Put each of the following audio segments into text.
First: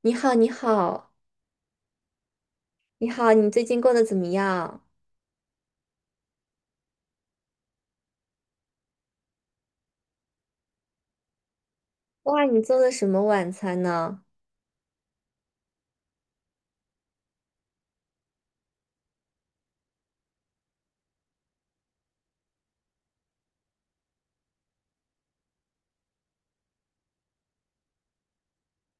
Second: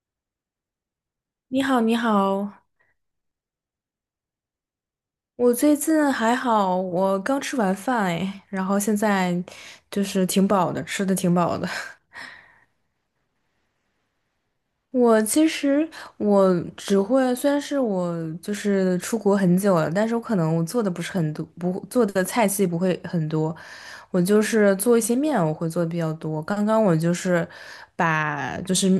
你好，你好，你好，你好，你好，你最近过得怎么样？我最近还好，我刚吃完饭哎，然后现在就是挺饱的，吃的挺饱的。哇，你做的什么晚餐呢？我其实我只会，虽然是我就是出国很久了，但是我可能我做的不是很多，不做的菜系不会很多，我就是做一些面，我会做的比较多。刚刚我就是把就是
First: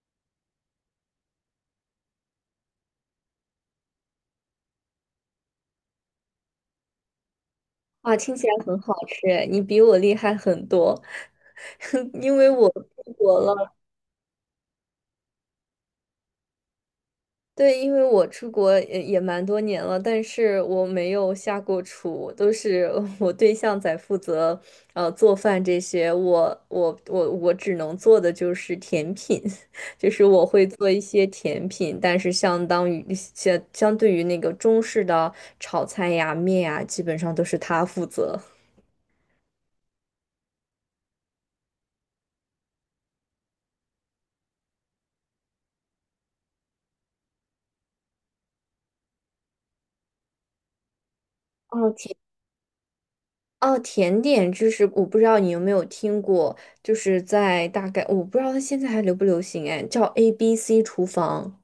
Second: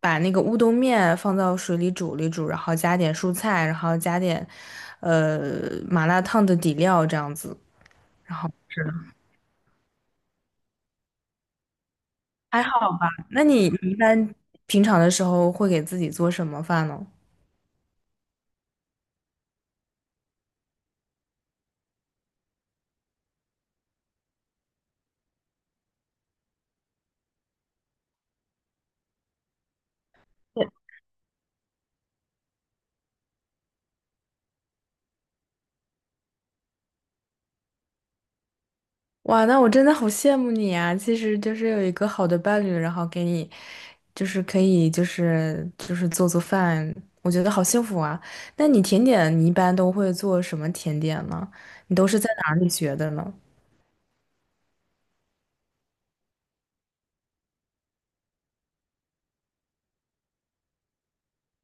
把那个乌冬面放到水里煮了一煮，然后加点蔬菜，然后加点麻辣烫的底料这样子，哇，听然起后来很是的，好吃，你比我厉害很多，因为还我好吧？出国那你了。你一般平常的时候会给自己做什么饭呢？对，因为我出国也蛮多年了，但是我没有下过厨，都是 我对象在负责，做饭这些。我只能做的就是甜品，就是我会做一些甜品，但是相对于那个中式的炒菜呀、面呀，基本上都是他负责。哇，那我真的好羡慕你啊！其实就是有一个好的伴侣，然后给你，就是可以，就是做做饭，我觉得好幸福啊。那你甜点，你一般都会做什么甜点呢？哦，你都甜，是在哪里学的呢？哦，甜点就是我不知道你有没有听过，就是在大概我不知道它现在还流不流行哎，叫 ABC 厨房。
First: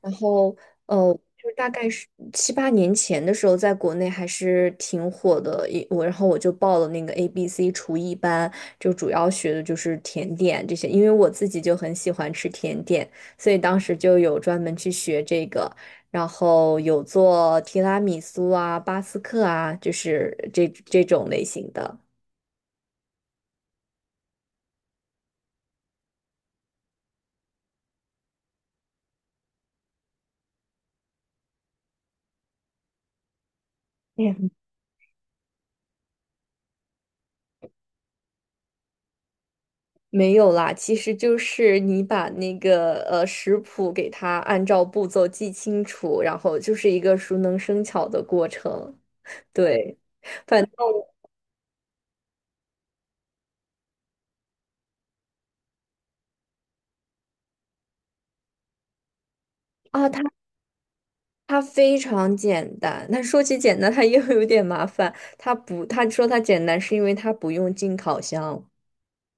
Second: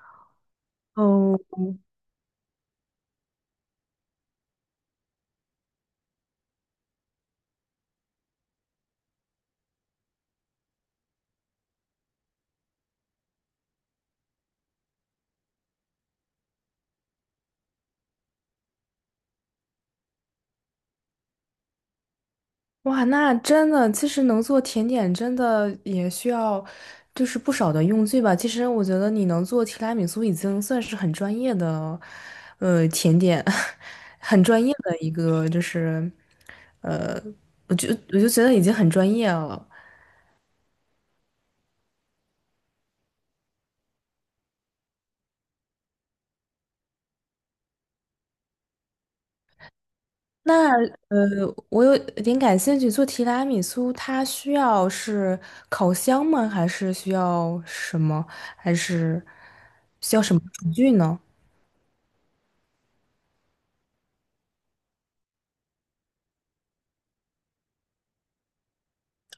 然后哦。就是大概是七八年前的时候，在国内还是挺火的。我然后我就报了那个 ABC 厨艺班，就主要学的就是甜点这些，因为我自己就很喜欢吃甜点，所以当时就有专门去学这个。然后有做提拉米苏啊、巴斯克啊，就是这种类型的。哇，那真的，其实能做甜点真的也需要，就是不少的用具吧。其实我觉得你能做提拉米苏已经算是很专业的，呃，甜点，很专业的一个，就是，呃，我就觉得已经很专业了。没有啦，其实就是你把那个食谱给它按照步骤记清楚，然后就是一个熟能生巧的过程。对那我有点感兴趣，做提拉米苏它需要是烤箱吗？还是需要什么？还是啊，需它要什么厨具呢？它非常简单。但说起简单，它又有点麻烦。它不，它说它简单是因为它不用进烤箱。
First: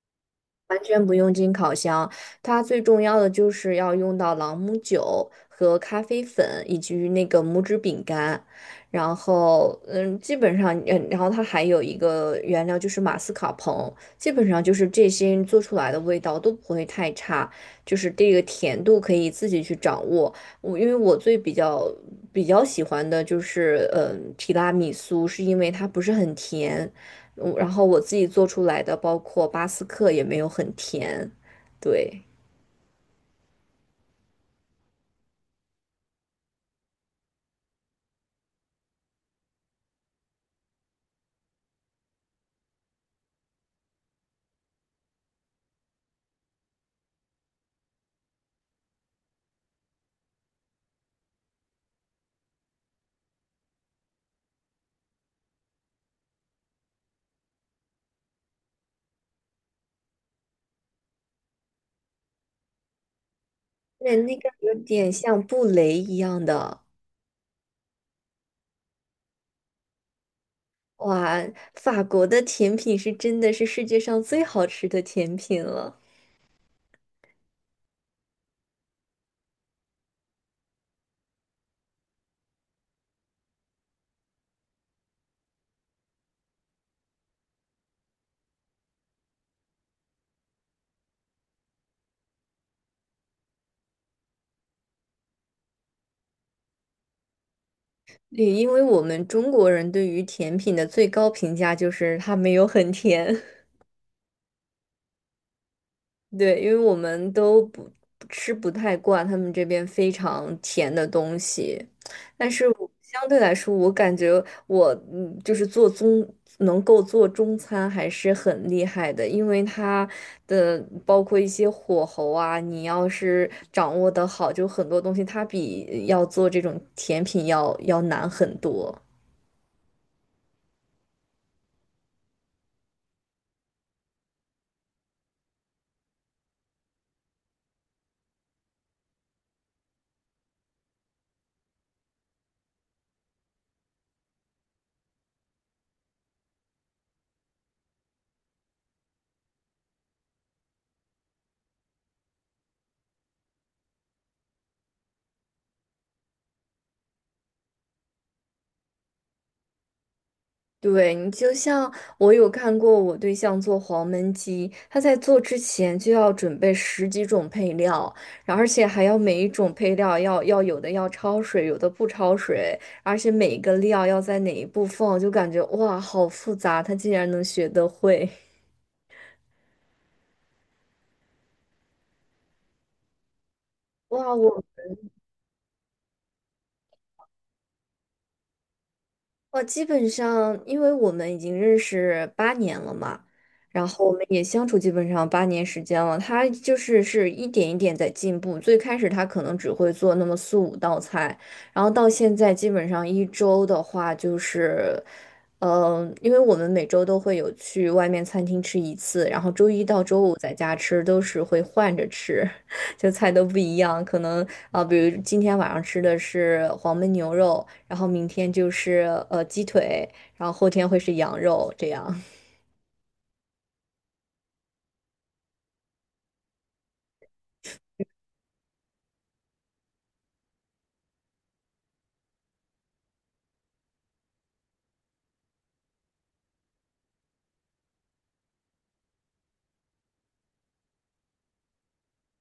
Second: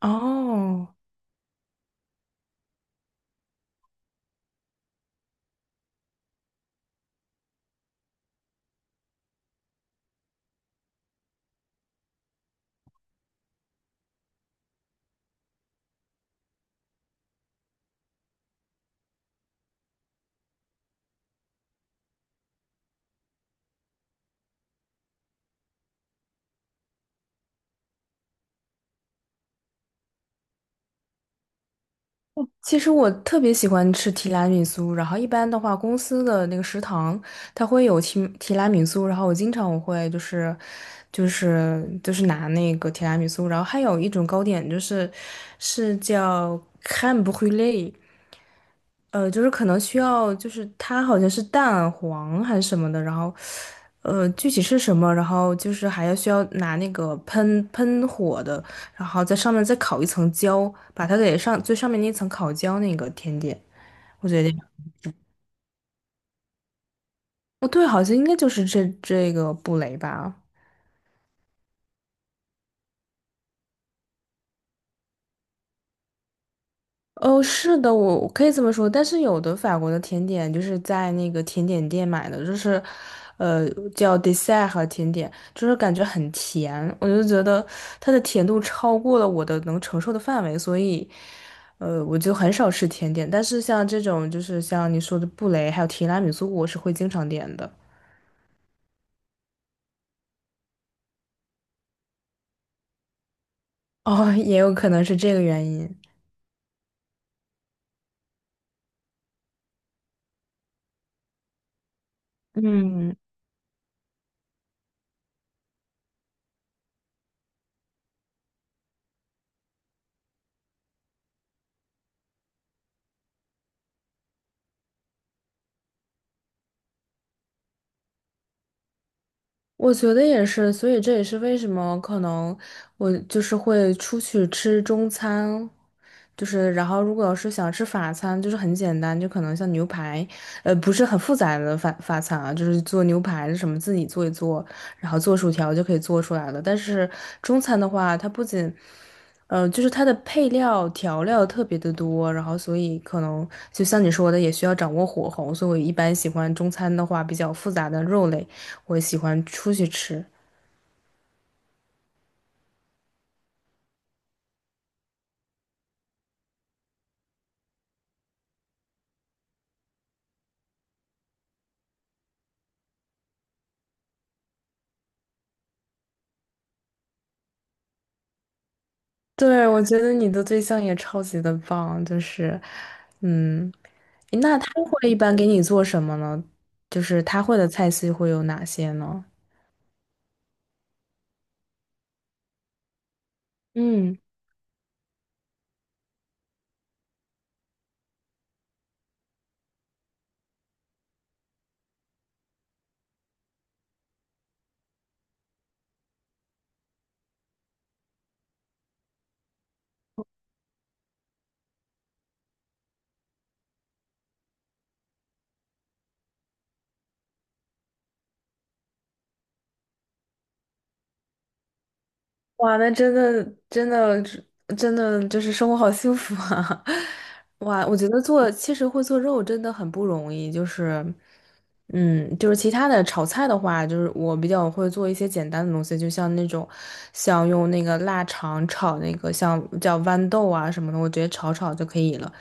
哦。不用进烤箱，它最重要的就是要用到朗姆酒和咖啡粉以及那个拇指饼干，然后基本上然后它还有一个原料就是马斯卡彭，基本上就是这些做出来的味道都不会太差，就是这个甜度可以自己去掌握。因为我最比较比较喜欢的就是，提拉米苏，是因为它不是很甜，然后我自己做出来的，包括巴斯克也没有很甜，对，其实我特别喜欢吃提拉米苏，然后一般的话，公司的那个食堂它会有提拉米苏，然后我经常我会就是拿那个提拉米苏，然后还有一种糕点是叫 crème b r û l é, 就是可能需要，就是它好像是蛋黄还是什么的，然后，具体是什么，然后就是还要需要拿那个喷喷火的，然后在上面再烤一层焦，把它给上最上面那层烤焦那个甜点，对，我那觉个得，有点像布雷一样的，哦，对，好像应该就是这个布雷吧。哇，法国的甜品是真的是世界上最好吃的甜品了。哦，是的，我可以这么说，但是有的法国的甜点就是在那个甜点店买的，就是，呃，叫 dessert 和甜点，就是感觉很甜，我就觉得它的甜度超过了我的能承受的范围，所以，我就很少吃甜点。但是像这种，就是像你说的布雷还有提拉米苏，我是会经常点的。对，因为我们中国人对于甜品的最高评价就是它没有很甜。哦，也有可能是这个原因。对，因为我们都不吃不太惯他们这边非常甜的东西，但是我嗯。相对来说，我感觉我就是能够做中餐还是很厉害的，因为它的包括一些火候啊，你要是掌握得好，就很多东西它比要做这种甜品要难很多。我觉得也是，所以这也是为什么可能我就是会出去吃中餐，就是然后如果要是想吃法餐，就是很简单，就可能像牛排，不是很复杂的法餐啊，就是做牛排什么自己做一做，然后做薯条就可以做出来了。但是中餐的话，它不仅，就是它的配料调料特别的多，然后所以可能就像你说的，也需要掌握火候，所以我一般喜欢中餐的话比较复杂的肉类。我喜欢出去吃。对你就像我有看过我对象做黄焖鸡，他在做之前就要准备十几种配料，然后而且还要每一种配料要有的要焯水，有的不焯水，而且每一个料要在哪一步放，就感觉哇好复杂，他竟然能学得会，对，我觉得你的对象也超级的棒，就是，嗯，哇！诶那我他会一般给你做什么呢？就是他会的菜系会有哪些呢？我基本上，因为我们已经认识八年了嘛，然后我嗯，们也相处基本上8年时间了。他就是一点一点在进步。最开始他可能只会做那么四五道菜，然后到现在基本上一周的话就是，因为我们每周都会有去外面餐厅吃一次，然后周一到周五在家吃，都是会换着吃。就菜都不一样，可能啊、比如今天晚上吃的是黄焖牛肉，然后明天就是鸡腿，然后后天会是羊肉这样。哇，那真的真的真的就是生活好幸福啊！哇，我觉得做其实会做肉真的很不容易，就是。嗯，就是其他的炒菜的话，就是我比较会做一些简单的东西，就像那种，像用那个腊肠炒那个像叫豌豆啊什么的，我直接炒炒就可以了。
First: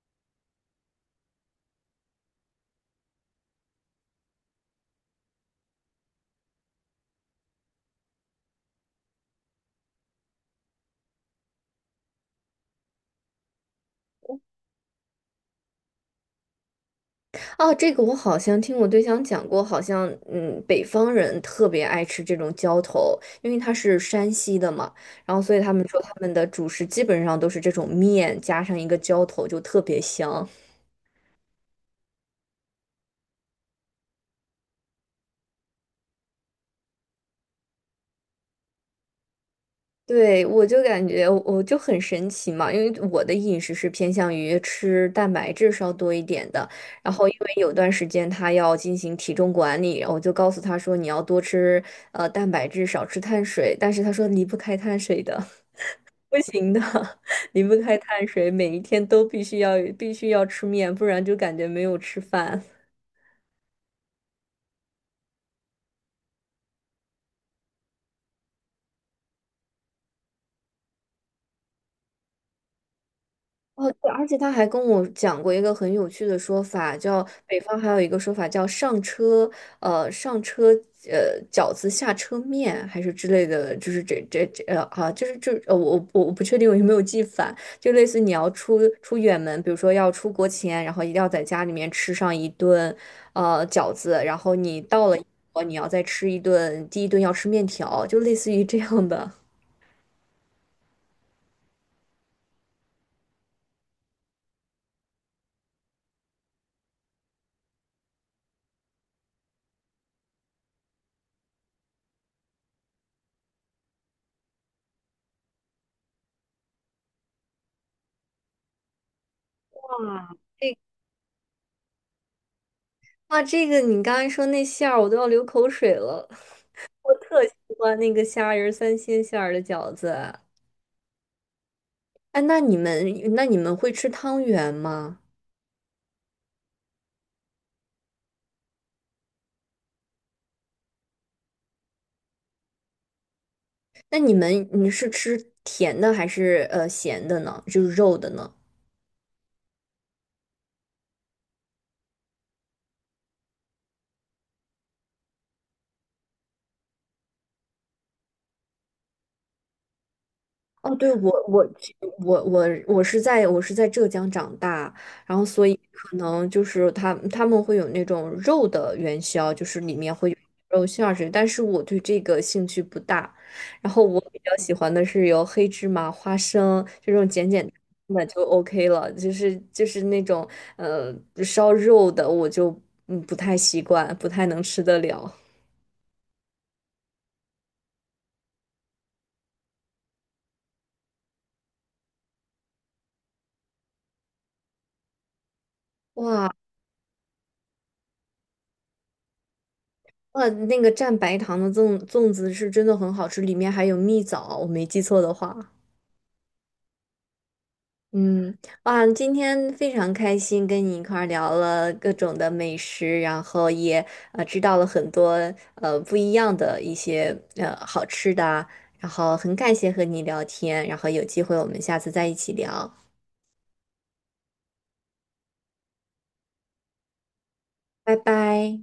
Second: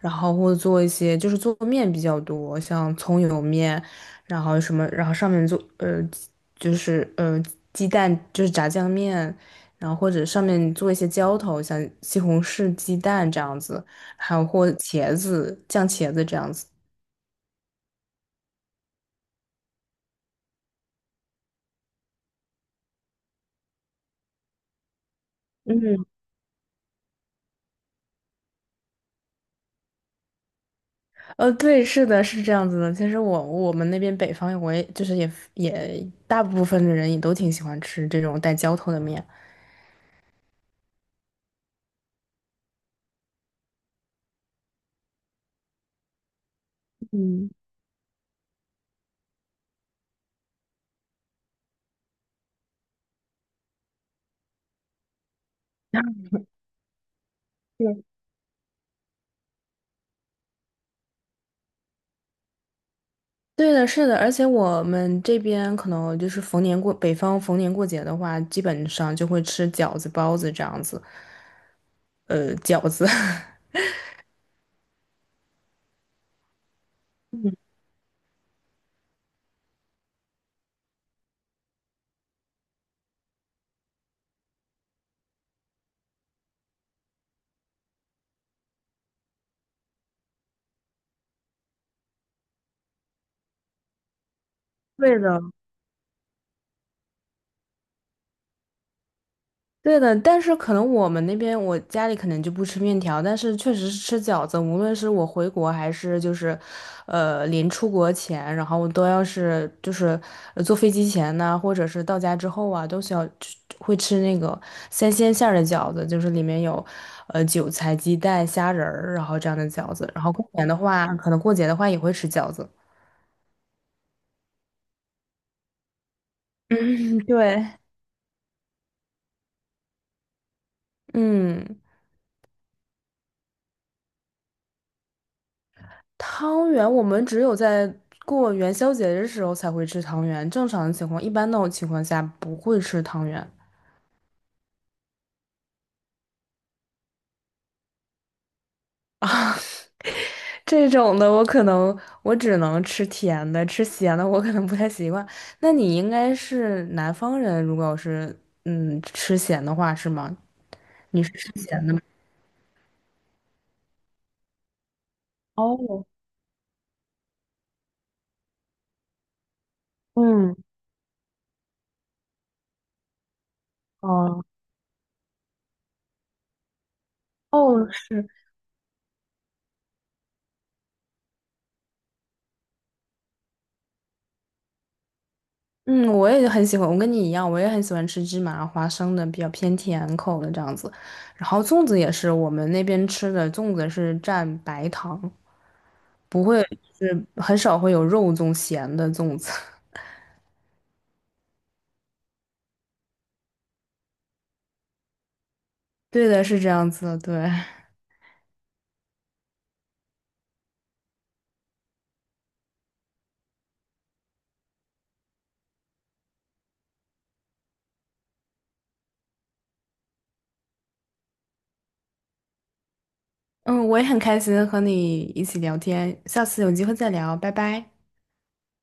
然后或者做一些就是做面比较多，像葱油面，然后什么，然后上面做就是鸡蛋就是炸酱面，然后或者上面做一些浇头，像西红柿鸡蛋这样子，还有或茄子酱茄子这样子。哦，这个我好像听我对象讲过，好像北方人特别爱吃这种浇头，因为他是山西的嘛，然后所以他们说他们的主食基本上都是这种面加上一个浇头，就特别香。对，是的，是这样子的。其实我们那边北方，我也就是也大部分的人也都挺喜欢吃这种带浇头的面。对，我就感觉我就很神奇嘛，因为我的饮食是偏向于吃蛋白质稍多一点的，然后因嗯，为有段时间他要进行体重管理，然后我就告诉他说你要多吃蛋白质，少吃碳水，但是他说离不开碳水的，不行的，离不开对，碳水，每一天都必须要吃面，不然就感觉没有吃饭。对的，是的，而且我们这边可能就是逢年过，北方逢年过节的话，基本上就会吃饺子、包子这样子。饺子，哦，对，而且他还跟我讲过一个很有趣的说法，叫北方还有一个说法叫上车，饺子下车面还是之类的，就是这这这呃啊，就是这呃，我不确定我有没有记反，就类似你要出远门，比如说要出国前，然后一定要在家里面吃上一顿饺子，然后你 到了对英的，国你要再吃一顿，第一顿要吃面条，就类似于这样的。对的，但是可能我们那边我家里可能就不吃面条，但是确实是吃饺子。无论是我回国还是就是，临出国前，然后都要是就是坐飞机前呢，或者是到家之后啊，都需要会吃那个三鲜馅儿的饺子，就是里面有韭菜、鸡蛋、虾仁儿，然后这样的饺子。然后过年的话，可能过节的话也会吃饺子。哇，这个你刚才说那馅儿，我都要流口水了。我嗯，特喜对，欢那个虾仁儿三鲜馅儿的饺子。嗯，哎，那你们会吃汤圆吗？汤圆我们只有在过元宵节的时候才会吃汤圆，正常的情况，一般那种情况下不会吃汤圆那你们你是吃甜的还是咸的呢？就是肉的呢？啊。这种的我可能我只能吃甜的，吃咸的我可能不太习惯。那你应该是南方人，如果要是吃咸的话是吗？哦，对，你是我吃我咸的其吗？我我我是在我是在浙江长大，然后所以哦，可能就是他们会有那种肉的元宵，就是里面会有嗯，肉馅儿之类，但是我对这个兴趣不大。然后我比哦，较喜欢的是有黑芝麻、花生这种简简单哦，单的是，就 OK 了，就是那种呃烧肉的我就不太习惯，不太能吃得了。嗯，我也很喜欢，我跟你一样，我也很喜欢吃芝麻花生的，比较偏甜口的这样子。然后粽子也是我们那边吃的，粽子是蘸白糖，不哇，会是很少会有肉粽咸的粽子。哇，那个蘸白糖的粽子是真的很好吃，里面还有蜜枣，我没记错的话。对的，是这样子的，对。嗯，哇，今天非常开心跟你一块儿聊了各种的美食，然后也知道了很多不一样的一些好吃的啊。然后很感谢和你聊天，然后有机会我们下次再一起聊，嗯，我也很开心和你一起聊天，下次有机会再聊，拜拜。拜拜。